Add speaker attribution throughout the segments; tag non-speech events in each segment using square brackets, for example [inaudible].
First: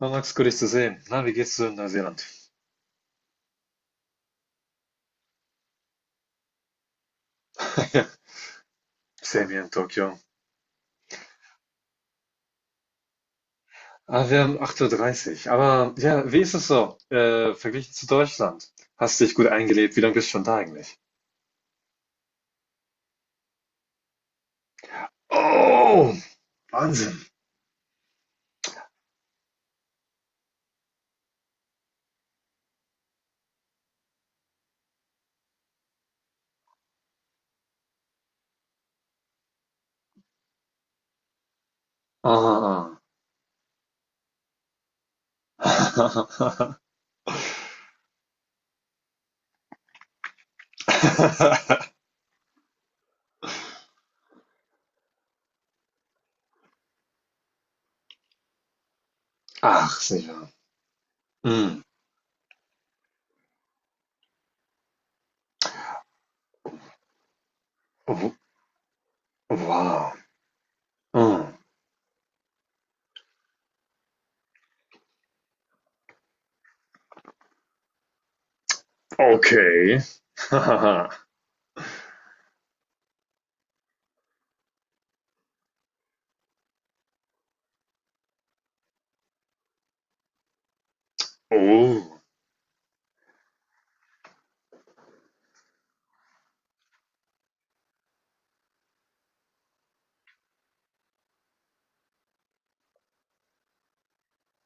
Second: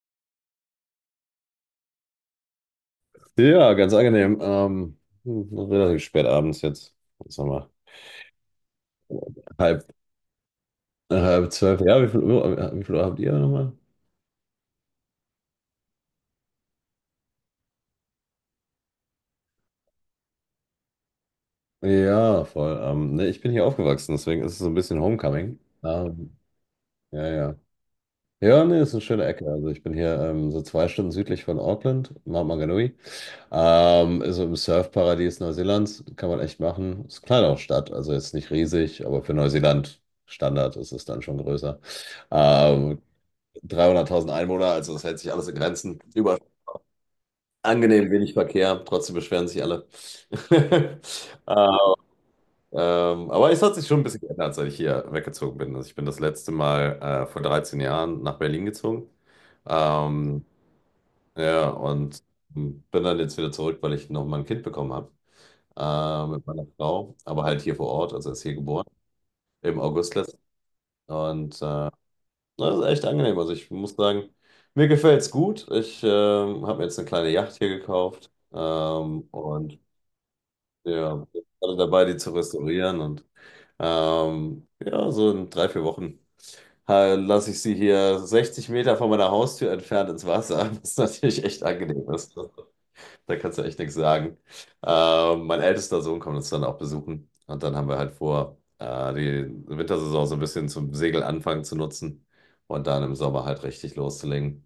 Speaker 1: Ah, Max, gut, dich zu sehen. Na, wie geht's dir in Neuseeland?
Speaker 2: Ja, ganz angenehm. Relativ spät abends jetzt. Jetzt haben wir
Speaker 1: [laughs] Ja, same hier in
Speaker 2: halb,
Speaker 1: Tokio.
Speaker 2: halb zwölf. Ja, wie viel Uhr habt ihr nochmal?
Speaker 1: Ah, wir haben 8.30 Uhr. Dreißig. Aber ja, wie ist es so, verglichen zu Deutschland? Hast dich gut eingelebt? Wie lange bist du schon da eigentlich?
Speaker 2: Ja, voll. Ne, ich bin hier aufgewachsen, deswegen ist es so ein bisschen Homecoming.
Speaker 1: Oh,
Speaker 2: Ähm,
Speaker 1: Wahnsinn.
Speaker 2: ja, ja. Ja, ne, ist eine schöne Ecke. Also ich bin hier so 2 Stunden südlich von Auckland, Mount Maunganui. Ist so im Surfparadies Neuseelands. Kann man echt machen. Ist eine kleine Stadt, also jetzt nicht riesig, aber für Neuseeland Standard ist es dann schon größer.
Speaker 1: Ah.
Speaker 2: Ähm, 300.000 Einwohner, also das hält sich alles in Grenzen. Über
Speaker 1: Ah.
Speaker 2: angenehm wenig Verkehr, trotzdem beschweren sich alle. [laughs]
Speaker 1: [laughs]
Speaker 2: Ah, aber es hat sich schon ein bisschen geändert, seit ich hier weggezogen bin. Also ich bin das letzte Mal vor 13 Jahren nach Berlin gezogen.
Speaker 1: Ach,
Speaker 2: Ähm,
Speaker 1: sicher.
Speaker 2: ja,
Speaker 1: Mm.
Speaker 2: und bin dann jetzt wieder zurück, weil ich noch mal ein Kind bekommen habe mit meiner Frau, aber halt hier vor Ort, also
Speaker 1: Oh,
Speaker 2: ist hier geboren, im
Speaker 1: wow.
Speaker 2: August letzten.
Speaker 1: Mm.
Speaker 2: Und äh, Ne, das ist echt angenehm. Also ich muss sagen, mir gefällt es gut. Ich habe mir jetzt eine kleine Yacht hier gekauft, und
Speaker 1: Okay. [laughs]
Speaker 2: ja, bin gerade dabei, die zu restaurieren. Und ja, so in 3, 4 Wochen lasse ich sie hier 60 Meter von meiner Haustür entfernt ins Wasser, [laughs] was natürlich echt angenehm
Speaker 1: Oh.
Speaker 2: ist. Da kannst du echt nichts sagen. Mein ältester Sohn kommt uns dann auch besuchen. Und dann haben wir halt vor, die Wintersaison so ein bisschen zum Segelanfang zu nutzen und dann im Sommer halt richtig loszulegen.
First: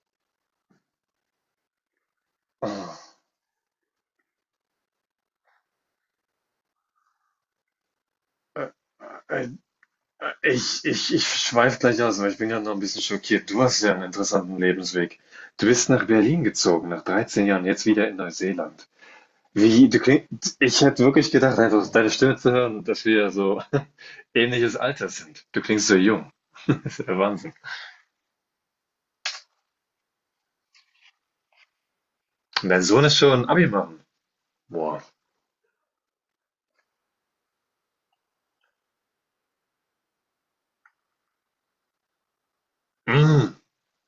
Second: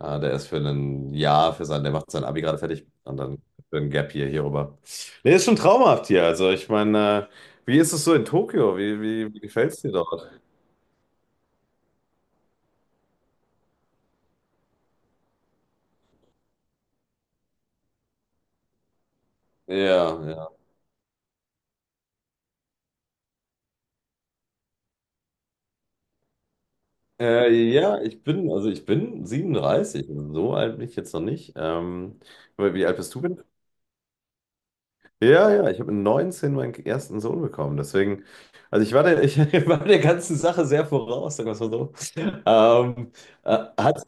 Speaker 2: Der ist für ein Jahr, der macht sein Abi gerade fertig
Speaker 1: Oh,
Speaker 2: und dann für ein Gap hier, hier rüber. Nee, ist schon traumhaft hier. Also, ich meine, wie ist es so in
Speaker 1: äh,
Speaker 2: Tokio? Wie
Speaker 1: äh,
Speaker 2: gefällt es dir dort?
Speaker 1: ich schweife gleich aus, weil ich bin gerade noch ein bisschen schockiert. Du hast ja einen interessanten Lebensweg. Du bist nach Berlin gezogen, nach 13 Jahren, jetzt wieder in Neuseeland. Wie, du
Speaker 2: Ja,
Speaker 1: kling,
Speaker 2: ja.
Speaker 1: ich hätte wirklich gedacht, einfach deine Stimme zu hören, dass wir so [laughs] ähnliches Alter sind. Du klingst so jung. [laughs] Das ist der Wahnsinn.
Speaker 2: Ja, ich bin 37. So alt bin ich jetzt noch nicht.
Speaker 1: Und
Speaker 2: Aber
Speaker 1: dein
Speaker 2: wie alt
Speaker 1: Sohn
Speaker 2: bist
Speaker 1: ist
Speaker 2: du?
Speaker 1: schon Abi machen. Boah.
Speaker 2: Ja, ja, ich habe mit 19 meinen ersten Sohn bekommen. Deswegen, also ich war ich [laughs] war der ganzen Sache sehr voraus, sagen wir es mal so. Ähm,
Speaker 1: Mm.
Speaker 2: hat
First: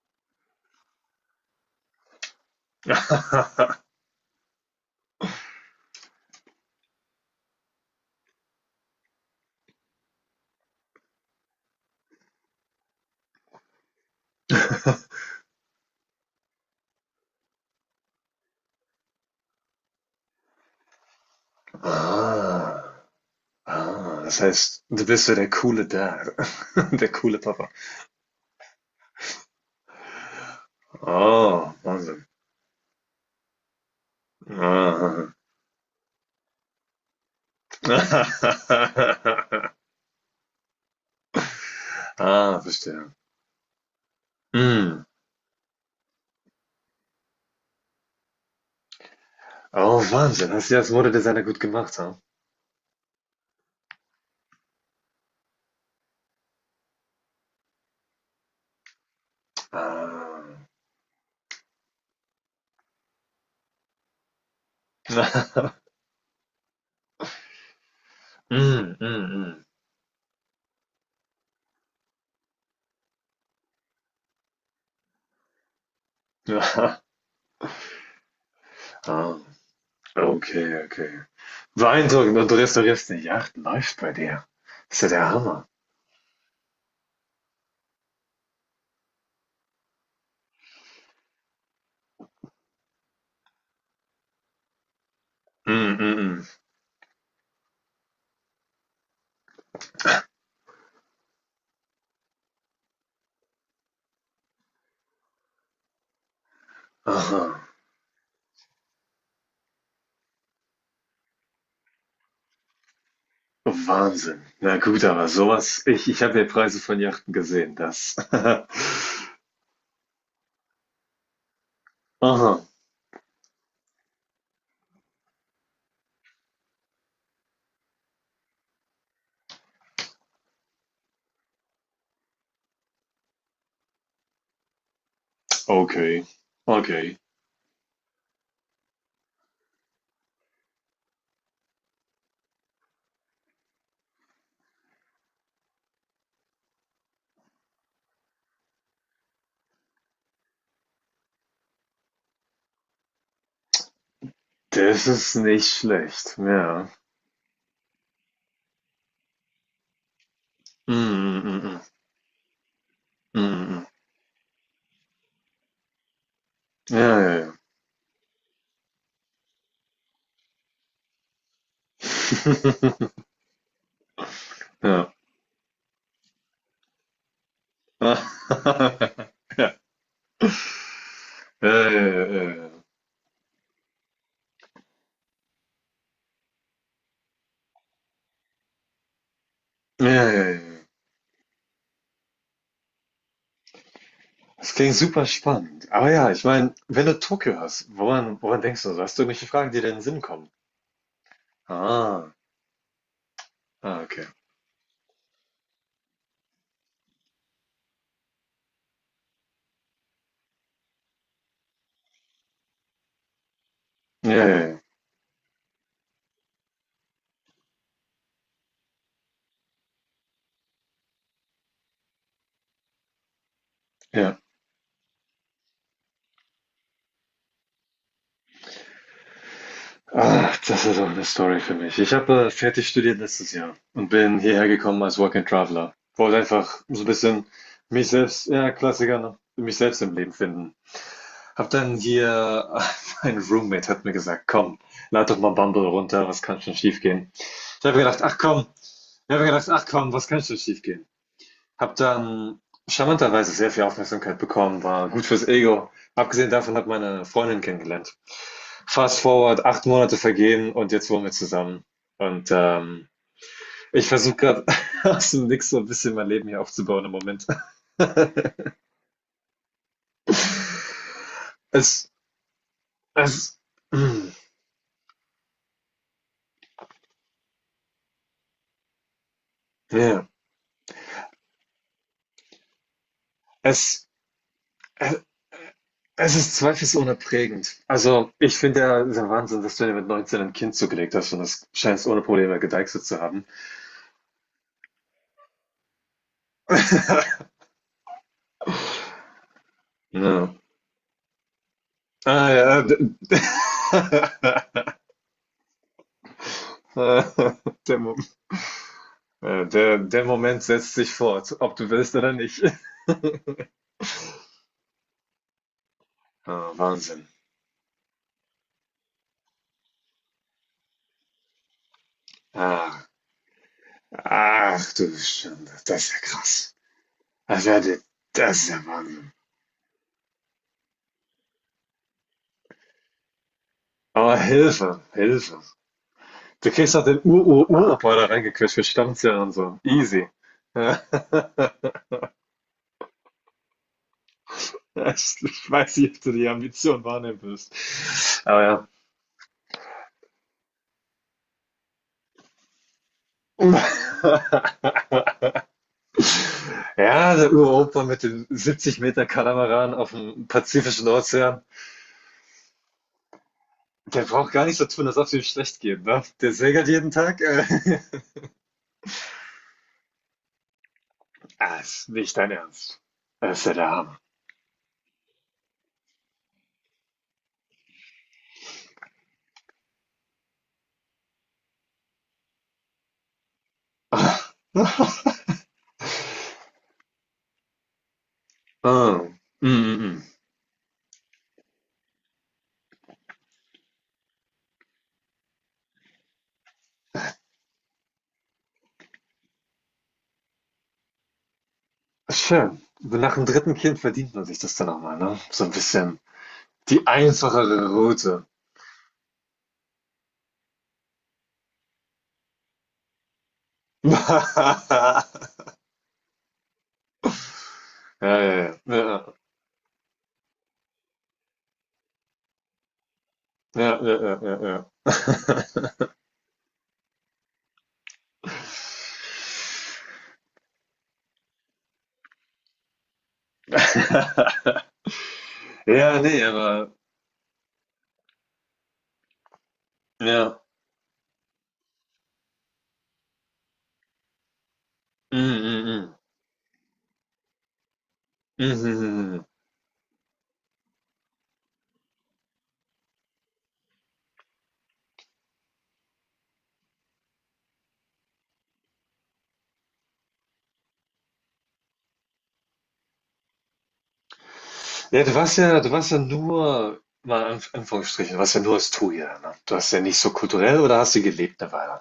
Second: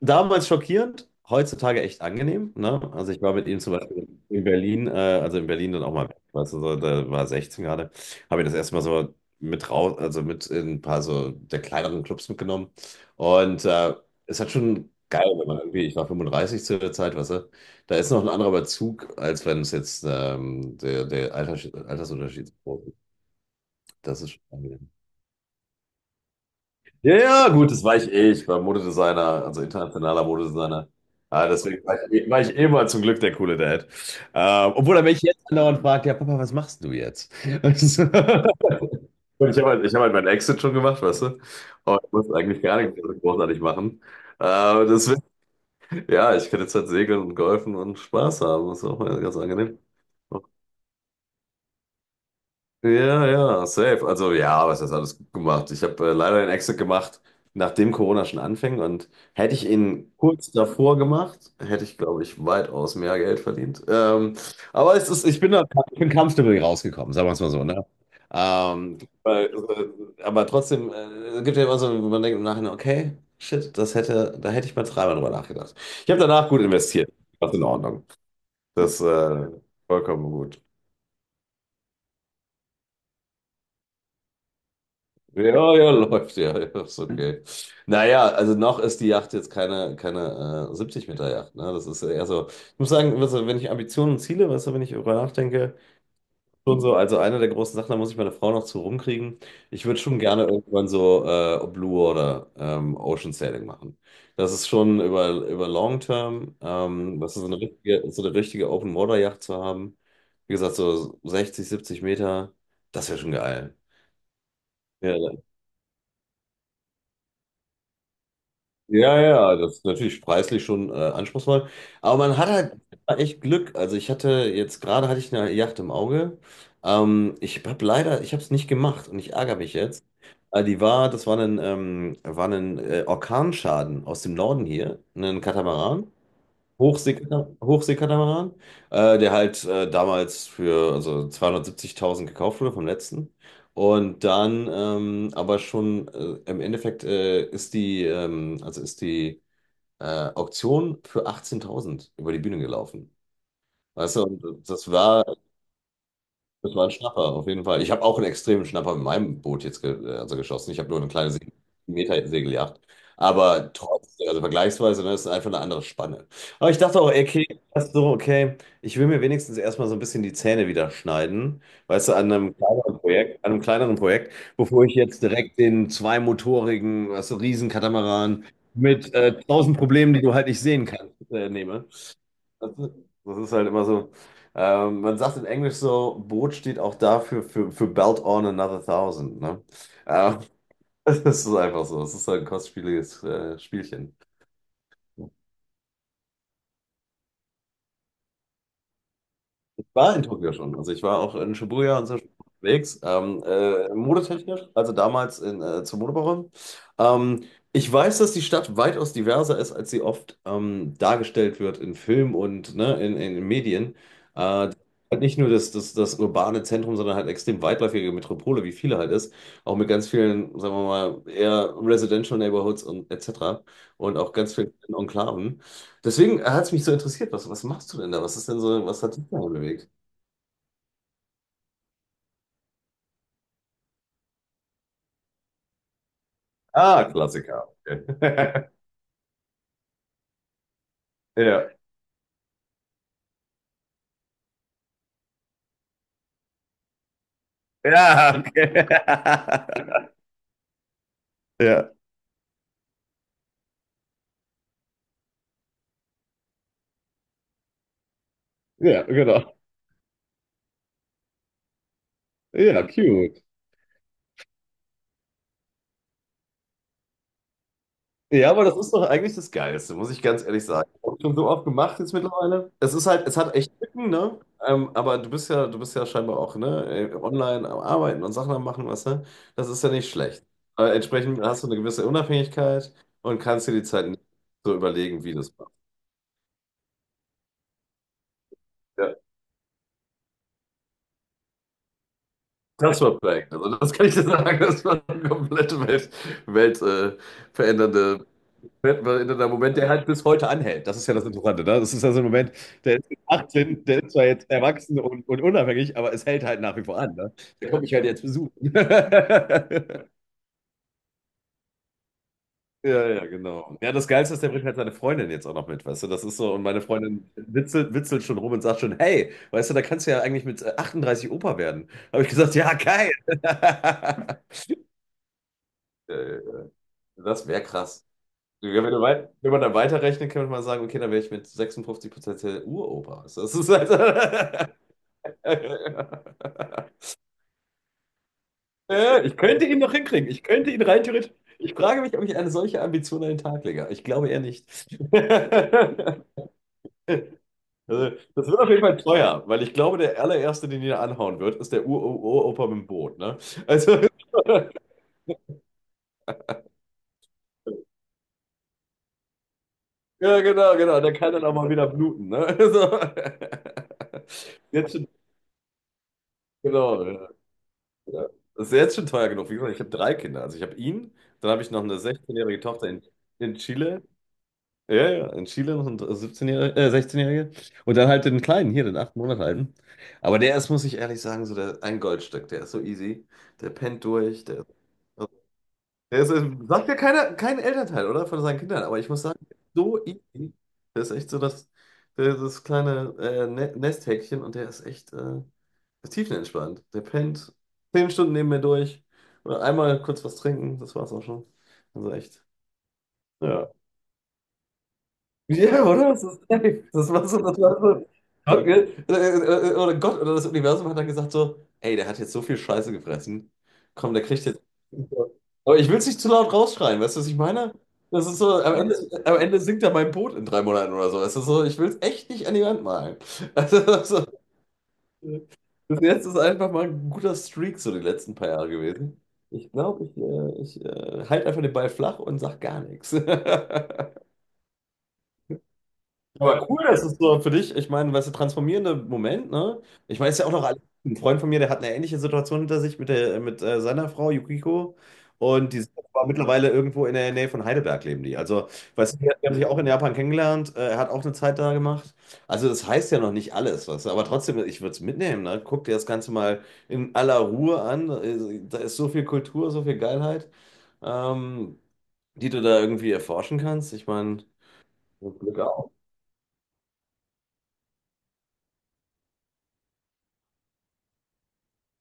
Speaker 2: Damals schockierend, heutzutage echt angenehm. Ne? Also ich war mit ihm zum Beispiel in Berlin dann auch mal, weißt du, so, da war 16 gerade, habe ich das erste Mal so mit raus, also mit in ein paar so der kleineren Clubs mitgenommen. Und äh, es hat schon
Speaker 1: [laughs]
Speaker 2: geil, wenn man irgendwie, ich war 35 zu der Zeit, weißt du, da ist noch ein anderer Bezug, als wenn es jetzt Altersunterschied ist.
Speaker 1: Ah,
Speaker 2: Das
Speaker 1: ah,
Speaker 2: ist
Speaker 1: das
Speaker 2: schon
Speaker 1: heißt,
Speaker 2: angenehm.
Speaker 1: du bist so der coole Dad, [laughs] der
Speaker 2: Ja,
Speaker 1: coole
Speaker 2: ja,
Speaker 1: Papa.
Speaker 2: gut, das war ich eh. Ich war Modedesigner, also internationaler Modedesigner. Ah,
Speaker 1: Oh,
Speaker 2: deswegen
Speaker 1: Wahnsinn.
Speaker 2: war ich eh mal zum Glück der coole Dad. Obwohl er mich
Speaker 1: Ah.
Speaker 2: jetzt andauernd fragt: ja, Papa, was machst du jetzt? [laughs] Und ich habe
Speaker 1: [laughs]
Speaker 2: halt, ich hab halt meinen Exit schon gemacht, weißt du? Und ich muss
Speaker 1: Ah,
Speaker 2: eigentlich gar nichts
Speaker 1: verstehe.
Speaker 2: großartig machen.
Speaker 1: Mhm.
Speaker 2: Deswegen, ja, ich kann jetzt halt segeln und golfen und Spaß haben. Das ist auch ganz angenehm.
Speaker 1: Oh, Wahnsinn. Hast du das Modedesigner gut gemacht, ja?
Speaker 2: Ja, ja, safe. Also ja, was hast alles gut gemacht? Ich habe leider den Exit gemacht, nachdem Corona schon anfing und hätte ich ihn
Speaker 1: Ah.
Speaker 2: kurz davor gemacht, hätte ich, glaube ich, weitaus mehr Geld verdient. Aber es ist, ich bin da,
Speaker 1: [laughs]
Speaker 2: ich bin kampfstümmelig rausgekommen, sagen wir es mal so, ne?
Speaker 1: Mhm,
Speaker 2: Ähm, weil,
Speaker 1: mhm,
Speaker 2: aber trotzdem, es gibt ja immer so, wo man denkt im Nachhinein, okay, shit, da hätte ich mal dreimal drüber nachgedacht. Ich habe danach gut
Speaker 1: mhm. [laughs]
Speaker 2: investiert. Das ist in Ordnung. Das
Speaker 1: Ah,
Speaker 2: vollkommen gut.
Speaker 1: okay, okay. Beeindruckend. Und du restaurierst eine Yacht. Läuft bei dir. Ist ja der
Speaker 2: Ja,
Speaker 1: Hammer.
Speaker 2: ja, läuft, ja, ja, ist okay. Naja, also noch ist die Yacht jetzt keine 70-Meter-Yacht, ne? Das ist ja eher so, ich muss sagen, weißt du, wenn ich Ambitionen und Ziele, weißt du, wenn ich darüber nachdenke,
Speaker 1: Mhm, mhm.
Speaker 2: schon so, also eine der großen Sachen, da muss ich meine Frau noch zu rumkriegen. Ich würde schon gerne irgendwann so Blue oder Ocean Sailing machen. Das ist schon über Long Term, was ist
Speaker 1: Aha.
Speaker 2: so eine richtige Open-Water-Yacht zu haben. Wie gesagt, so 60, 70 Meter, das wäre schon geil.
Speaker 1: Wahnsinn. Na gut, aber
Speaker 2: Ja,
Speaker 1: sowas, ich habe ja Preise von Yachten gesehen, das. [laughs]
Speaker 2: ja, ja, das ist natürlich preislich schon anspruchsvoll. Aber man hat
Speaker 1: Aha.
Speaker 2: halt echt Glück. Also ich hatte jetzt gerade hatte ich eine Yacht im Auge. Ich habe es nicht gemacht und ich ärgere mich jetzt. Das war ein Orkanschaden aus dem Norden hier, ein Katamaran.
Speaker 1: Okay. Okay.
Speaker 2: Hochseekatamaran, der halt damals für also 270.000 gekauft wurde vom letzten. Und dann aber schon im Endeffekt ist die, also ist die Auktion für 18.000 über die Bühne gelaufen. Weißt du, und das
Speaker 1: Das
Speaker 2: war
Speaker 1: ist nicht schlecht,
Speaker 2: das war
Speaker 1: ja.
Speaker 2: ein Schnapper, auf jeden Fall. Ich habe auch einen extremen Schnapper mit meinem Boot jetzt ge also geschossen. Ich habe
Speaker 1: Mm,
Speaker 2: nur eine kleine Se
Speaker 1: mm, mm, mm.
Speaker 2: Meter Segeljacht. Aber
Speaker 1: Mhm.
Speaker 2: trotzdem, also vergleichsweise, ne, das ist einfach eine andere Spanne. Aber ich dachte auch,
Speaker 1: Ja, ja,
Speaker 2: okay,
Speaker 1: ja.
Speaker 2: das so, okay, ich will mir wenigstens erstmal so ein bisschen die Zähne wieder schneiden, weißt du,
Speaker 1: [laughs]
Speaker 2: An einem kleineren Projekt, bevor ich
Speaker 1: Ja.
Speaker 2: jetzt direkt den zweimotorigen, weißt du, Riesenkatamaran mit
Speaker 1: [laughs] Ja.
Speaker 2: tausend Problemen, die du halt nicht sehen kannst,
Speaker 1: Ja,
Speaker 2: nehme.
Speaker 1: ja, ja, ja,
Speaker 2: Das
Speaker 1: ja.
Speaker 2: ist, das ist halt immer so. Man sagt in Englisch so: Boot steht auch dafür, für Belt on another thousand, ne?
Speaker 1: Ja,
Speaker 2: Ähm,
Speaker 1: ja, ja.
Speaker 2: [laughs] Das ist einfach so. Das ist halt ein kostspieliges Spielchen.
Speaker 1: Das klingt super spannend. Aber ja, ich meine, wenn du Tokio hast, woran denkst du so? Hast du irgendwelche Fragen, die
Speaker 2: Ich
Speaker 1: dir in den
Speaker 2: war
Speaker 1: Sinn
Speaker 2: in
Speaker 1: kommen?
Speaker 2: Tokio schon. Also ich war auch in Shibuya und so schon
Speaker 1: Ah,
Speaker 2: unterwegs,
Speaker 1: ah, okay.
Speaker 2: modetechnisch, also damals zur Modewoche. Ähm, Ich weiß, dass die Stadt weitaus diverser ist, als sie oft dargestellt wird in Film und, ne, in den Medien.
Speaker 1: Ja, ja,
Speaker 2: Äh,
Speaker 1: ja.
Speaker 2: halt nicht nur das urbane Zentrum, sondern halt extrem weitläufige Metropole, wie viele halt ist. Auch mit ganz vielen, sagen wir mal, eher Residential Neighborhoods und etc. Und auch
Speaker 1: Ja.
Speaker 2: ganz vielen Enklaven. Deswegen hat es mich so interessiert, was machst du denn da? Was ist denn so, was hat dich da bewegt?
Speaker 1: Ach, das ist auch eine Story für mich. Ich habe fertig studiert letztes Jahr und bin hierher gekommen als Work and Traveler. Wollte einfach so ein
Speaker 2: Ah,
Speaker 1: bisschen
Speaker 2: Klassiker.
Speaker 1: mich selbst,
Speaker 2: Okay.
Speaker 1: ja,
Speaker 2: [laughs]
Speaker 1: Klassiker, ne? Mich selbst im Leben finden. Hab
Speaker 2: Ja.
Speaker 1: dann hier, [laughs] mein Roommate hat mir gesagt, komm, lad doch mal Bumble runter, was kann schon schiefgehen? Ich habe gedacht,
Speaker 2: Ja,
Speaker 1: ach komm,
Speaker 2: okay.
Speaker 1: Ich habe gedacht, ach
Speaker 2: [laughs]
Speaker 1: komm, was kann schon schiefgehen?
Speaker 2: Ja,
Speaker 1: Hab dann charmanterweise sehr viel Aufmerksamkeit bekommen, war gut fürs Ego. Abgesehen davon hat meine Freundin kennengelernt.
Speaker 2: ja,
Speaker 1: Fast
Speaker 2: genau.
Speaker 1: forward, 8 Monate vergehen und jetzt wohnen wir zusammen. Und
Speaker 2: Ja, cute.
Speaker 1: ich versuche gerade [laughs] aus dem Nix so ein bisschen mein Leben hier aufzubauen im Moment.
Speaker 2: Ja,
Speaker 1: [laughs]
Speaker 2: aber das ist doch eigentlich das Geilste, muss ich ganz ehrlich sagen. Ich habe schon so oft gemacht
Speaker 1: es,
Speaker 2: jetzt mittlerweile. Es ist halt, es hat
Speaker 1: es,
Speaker 2: echt
Speaker 1: [clears throat]
Speaker 2: Lücken,
Speaker 1: mm,
Speaker 2: ne? Aber du bist ja scheinbar auch, ne, online am Arbeiten und Sachen am Machen, weißt du? Das ist ja nicht
Speaker 1: ja,
Speaker 2: schlecht. Aber entsprechend hast du eine gewisse Unabhängigkeit und kannst dir die Zeit so
Speaker 1: es,
Speaker 2: überlegen, wie du es machst.
Speaker 1: es ist zweifelsohne prägend. Also, ich finde ja, es ist
Speaker 2: Ja.
Speaker 1: ja Wahnsinn, dass du dir mit 19 ein Kind zugelegt hast und das scheinst ohne Probleme
Speaker 2: Das
Speaker 1: gedeichselt
Speaker 2: war
Speaker 1: zu haben.
Speaker 2: Prank. Also das kann ich dir sagen, das war eine komplette Welt äh,
Speaker 1: [laughs]
Speaker 2: verändernde, weltverändernder Moment, der halt bis heute
Speaker 1: Ja.
Speaker 2: anhält. Das ist ja das Interessante, ne? Das ist ja so ein
Speaker 1: Ah,
Speaker 2: Moment,
Speaker 1: ja.
Speaker 2: der ist 18, der ist zwar jetzt
Speaker 1: [laughs]
Speaker 2: erwachsen und unabhängig, aber es hält halt nach wie vor an, ne? Der kommt mich
Speaker 1: Der,
Speaker 2: halt
Speaker 1: Mo-
Speaker 2: jetzt besuchen. [laughs]
Speaker 1: der Moment setzt sich fort, ob du willst oder nicht.
Speaker 2: Ja, ja, genau. Ja, das Geilste ist, der bringt halt seine Freundin jetzt auch noch mit, weißt du? Das ist so, und
Speaker 1: Ah,
Speaker 2: meine
Speaker 1: Wahnsinn.
Speaker 2: Freundin witzelt schon rum und sagt schon: hey, weißt du, da kannst du ja eigentlich mit 38 Opa werden. Habe ich gesagt, ja,
Speaker 1: Ach,
Speaker 2: geil. [laughs]
Speaker 1: ach du Schande, das ist
Speaker 2: Ja,
Speaker 1: ja
Speaker 2: ja, ja.
Speaker 1: krass.
Speaker 2: Das
Speaker 1: Das
Speaker 2: wäre
Speaker 1: ist ja, der-
Speaker 2: krass.
Speaker 1: Das ist
Speaker 2: Ja,
Speaker 1: ja
Speaker 2: Wenn, du wei-
Speaker 1: Wahnsinn.
Speaker 2: wenn man dann weiterrechnet, kann man mal sagen, okay, dann wäre ich mit 56% der Uropa. Also das ist halt.
Speaker 1: Aber Hilfe, Hilfe. Du kriegst
Speaker 2: [laughs]
Speaker 1: doch den Ur-Ur-Uropa da reingequetscht für
Speaker 2: Ja, ich
Speaker 1: Stammzellen und
Speaker 2: könnte
Speaker 1: so.
Speaker 2: ihn noch
Speaker 1: Easy.
Speaker 2: hinkriegen. Ich könnte ihn rein
Speaker 1: [laughs]
Speaker 2: theoretisch. Ich frage mich, ob ich eine solche Ambition an den Tag lege. Ich glaube eher nicht.
Speaker 1: [laughs] Ja, ich weiß nicht, ob du
Speaker 2: [laughs]
Speaker 1: die Ambition wahrnehmen wirst.
Speaker 2: Also, das wird
Speaker 1: Aber
Speaker 2: auf jeden
Speaker 1: ja.
Speaker 2: Fall teuer, weil ich glaube, der allererste, den jeder anhauen wird, ist der Ur-Opa mit dem Boot. Ne? Also, [laughs]
Speaker 1: [laughs] Ja, der Uropa mit dem 70 Meter Katamaran auf
Speaker 2: ja,
Speaker 1: dem
Speaker 2: genau, genau.
Speaker 1: Pazifischen
Speaker 2: Der kann dann auch
Speaker 1: Ozean,
Speaker 2: mal wieder bluten. Ne? [laughs] So.
Speaker 1: der braucht gar nicht so
Speaker 2: Jetzt
Speaker 1: tun,
Speaker 2: schon,
Speaker 1: als ob es ihm schlecht geht, ne? Der segelt
Speaker 2: genau.
Speaker 1: jeden
Speaker 2: Ja.
Speaker 1: Tag.
Speaker 2: Ja. Das ist jetzt schon teuer genug. Wie gesagt, ich habe drei Kinder. Also ich habe ihn, dann
Speaker 1: [laughs]
Speaker 2: habe ich
Speaker 1: Ah,
Speaker 2: noch eine
Speaker 1: ist nicht dein
Speaker 2: 16-jährige Tochter
Speaker 1: Ernst.
Speaker 2: in
Speaker 1: Das ist ja der
Speaker 2: Chile.
Speaker 1: Hammer.
Speaker 2: Ja, ja, in Chile noch eine 16-jährige. Und dann halt den kleinen hier, den 8 Monate alten. Aber der ist, muss ich ehrlich sagen, so der, ein Goldstück. Der ist so easy. Der pennt durch. Der,
Speaker 1: [laughs]
Speaker 2: das ist, sagt ja keiner, kein Elternteil, oder? Von seinen Kindern. Aber ich
Speaker 1: Ah,
Speaker 2: muss sagen,
Speaker 1: mm, mm,
Speaker 2: so
Speaker 1: mm.
Speaker 2: easy. Der ist echt so das kleine Nesthäkchen und der ist echt tiefenentspannt. Der pennt 10 Stunden neben mir durch. Oder einmal kurz was trinken, das war's auch schon. Also echt.
Speaker 1: Schön. So, nach dem
Speaker 2: Ja.
Speaker 1: dritten Kind verdient man sich das dann auch mal, ne? So ein
Speaker 2: Ja, oder?
Speaker 1: bisschen
Speaker 2: Das ist safe.
Speaker 1: die
Speaker 2: Das war so, das war so.
Speaker 1: einfachere
Speaker 2: Gott.
Speaker 1: Route.
Speaker 2: Okay. Oder Gott oder das Universum hat dann gesagt so: ey, der hat jetzt so viel Scheiße gefressen. Komm, der kriegt jetzt.
Speaker 1: [laughs]
Speaker 2: Aber ich will es nicht zu laut rausschreien, weißt du, was ich meine? Das
Speaker 1: Ja,
Speaker 2: ist so,
Speaker 1: ja, ja. Ja.
Speaker 2: Am Ende sinkt er mein Boot in 3 Monaten oder so. Es ist so, ich will es echt nicht an die Wand malen. Also,
Speaker 1: Ja,
Speaker 2: [laughs]
Speaker 1: ja,
Speaker 2: so,
Speaker 1: ja, ja, ja.
Speaker 2: bis jetzt ist einfach mal ein guter Streak so die letzten paar Jahre gewesen. Ich glaube,
Speaker 1: [laughs]
Speaker 2: ich halte einfach den Ball flach und sag gar nichts. [laughs]
Speaker 1: Ja, ne,
Speaker 2: Aber cool,
Speaker 1: aber
Speaker 2: das ist so für dich, ich meine, weißt du, transformierende Moment, ne? Ich meine, es ist ja auch
Speaker 1: ja.
Speaker 2: noch alles. Ein Freund von mir, der hat eine ähnliche Situation hinter sich mit seiner Frau Yukiko.
Speaker 1: Mhm,
Speaker 2: Und die
Speaker 1: mhm,
Speaker 2: sind
Speaker 1: mhm.
Speaker 2: aber mittlerweile irgendwo in der Nähe von Heidelberg leben die.
Speaker 1: Mhm,
Speaker 2: Also,
Speaker 1: mhm,
Speaker 2: weißt du, die
Speaker 1: mhm. Mhm.
Speaker 2: haben sich auch in Japan kennengelernt. Er hat auch eine Zeit da gemacht. Also, das heißt ja noch nicht alles, weißt du. Aber trotzdem, ich würde es mitnehmen, ne? Guck dir das Ganze mal in aller Ruhe an. Da ist so viel Kultur, so viel Geilheit, ähm, die du da irgendwie erforschen kannst. Ich meine,
Speaker 1: Ja,
Speaker 2: Glück
Speaker 1: du
Speaker 2: auf.
Speaker 1: warst ja nur, mal in Anführungsstrichen, du warst ja nur Astoria, ne? Du hast ja nicht so kulturell oder hast du gelebt eine Weile?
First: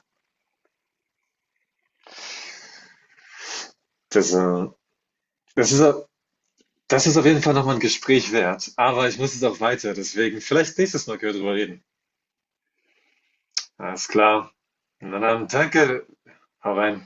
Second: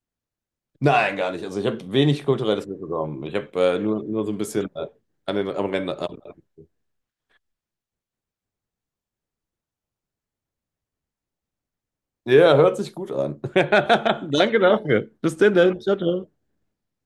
Speaker 2: Nein, gar nicht. Also ich habe wenig kulturelles mitbekommen. Ich habe nur
Speaker 1: Das,
Speaker 2: so ein
Speaker 1: äh,
Speaker 2: bisschen am
Speaker 1: das ist,
Speaker 2: Rande.
Speaker 1: au- Das ist auf jeden Fall nochmal ein Gespräch wert. Aber ich muss jetzt auch weiter, deswegen vielleicht nächstes Mal können wir drüber reden.
Speaker 2: Ja, hört sich gut an. [laughs]
Speaker 1: Alles klar.
Speaker 2: Danke dafür.
Speaker 1: Na
Speaker 2: Bis
Speaker 1: dann,
Speaker 2: denn dann. Ciao,
Speaker 1: danke.
Speaker 2: ciao.
Speaker 1: Hau rein.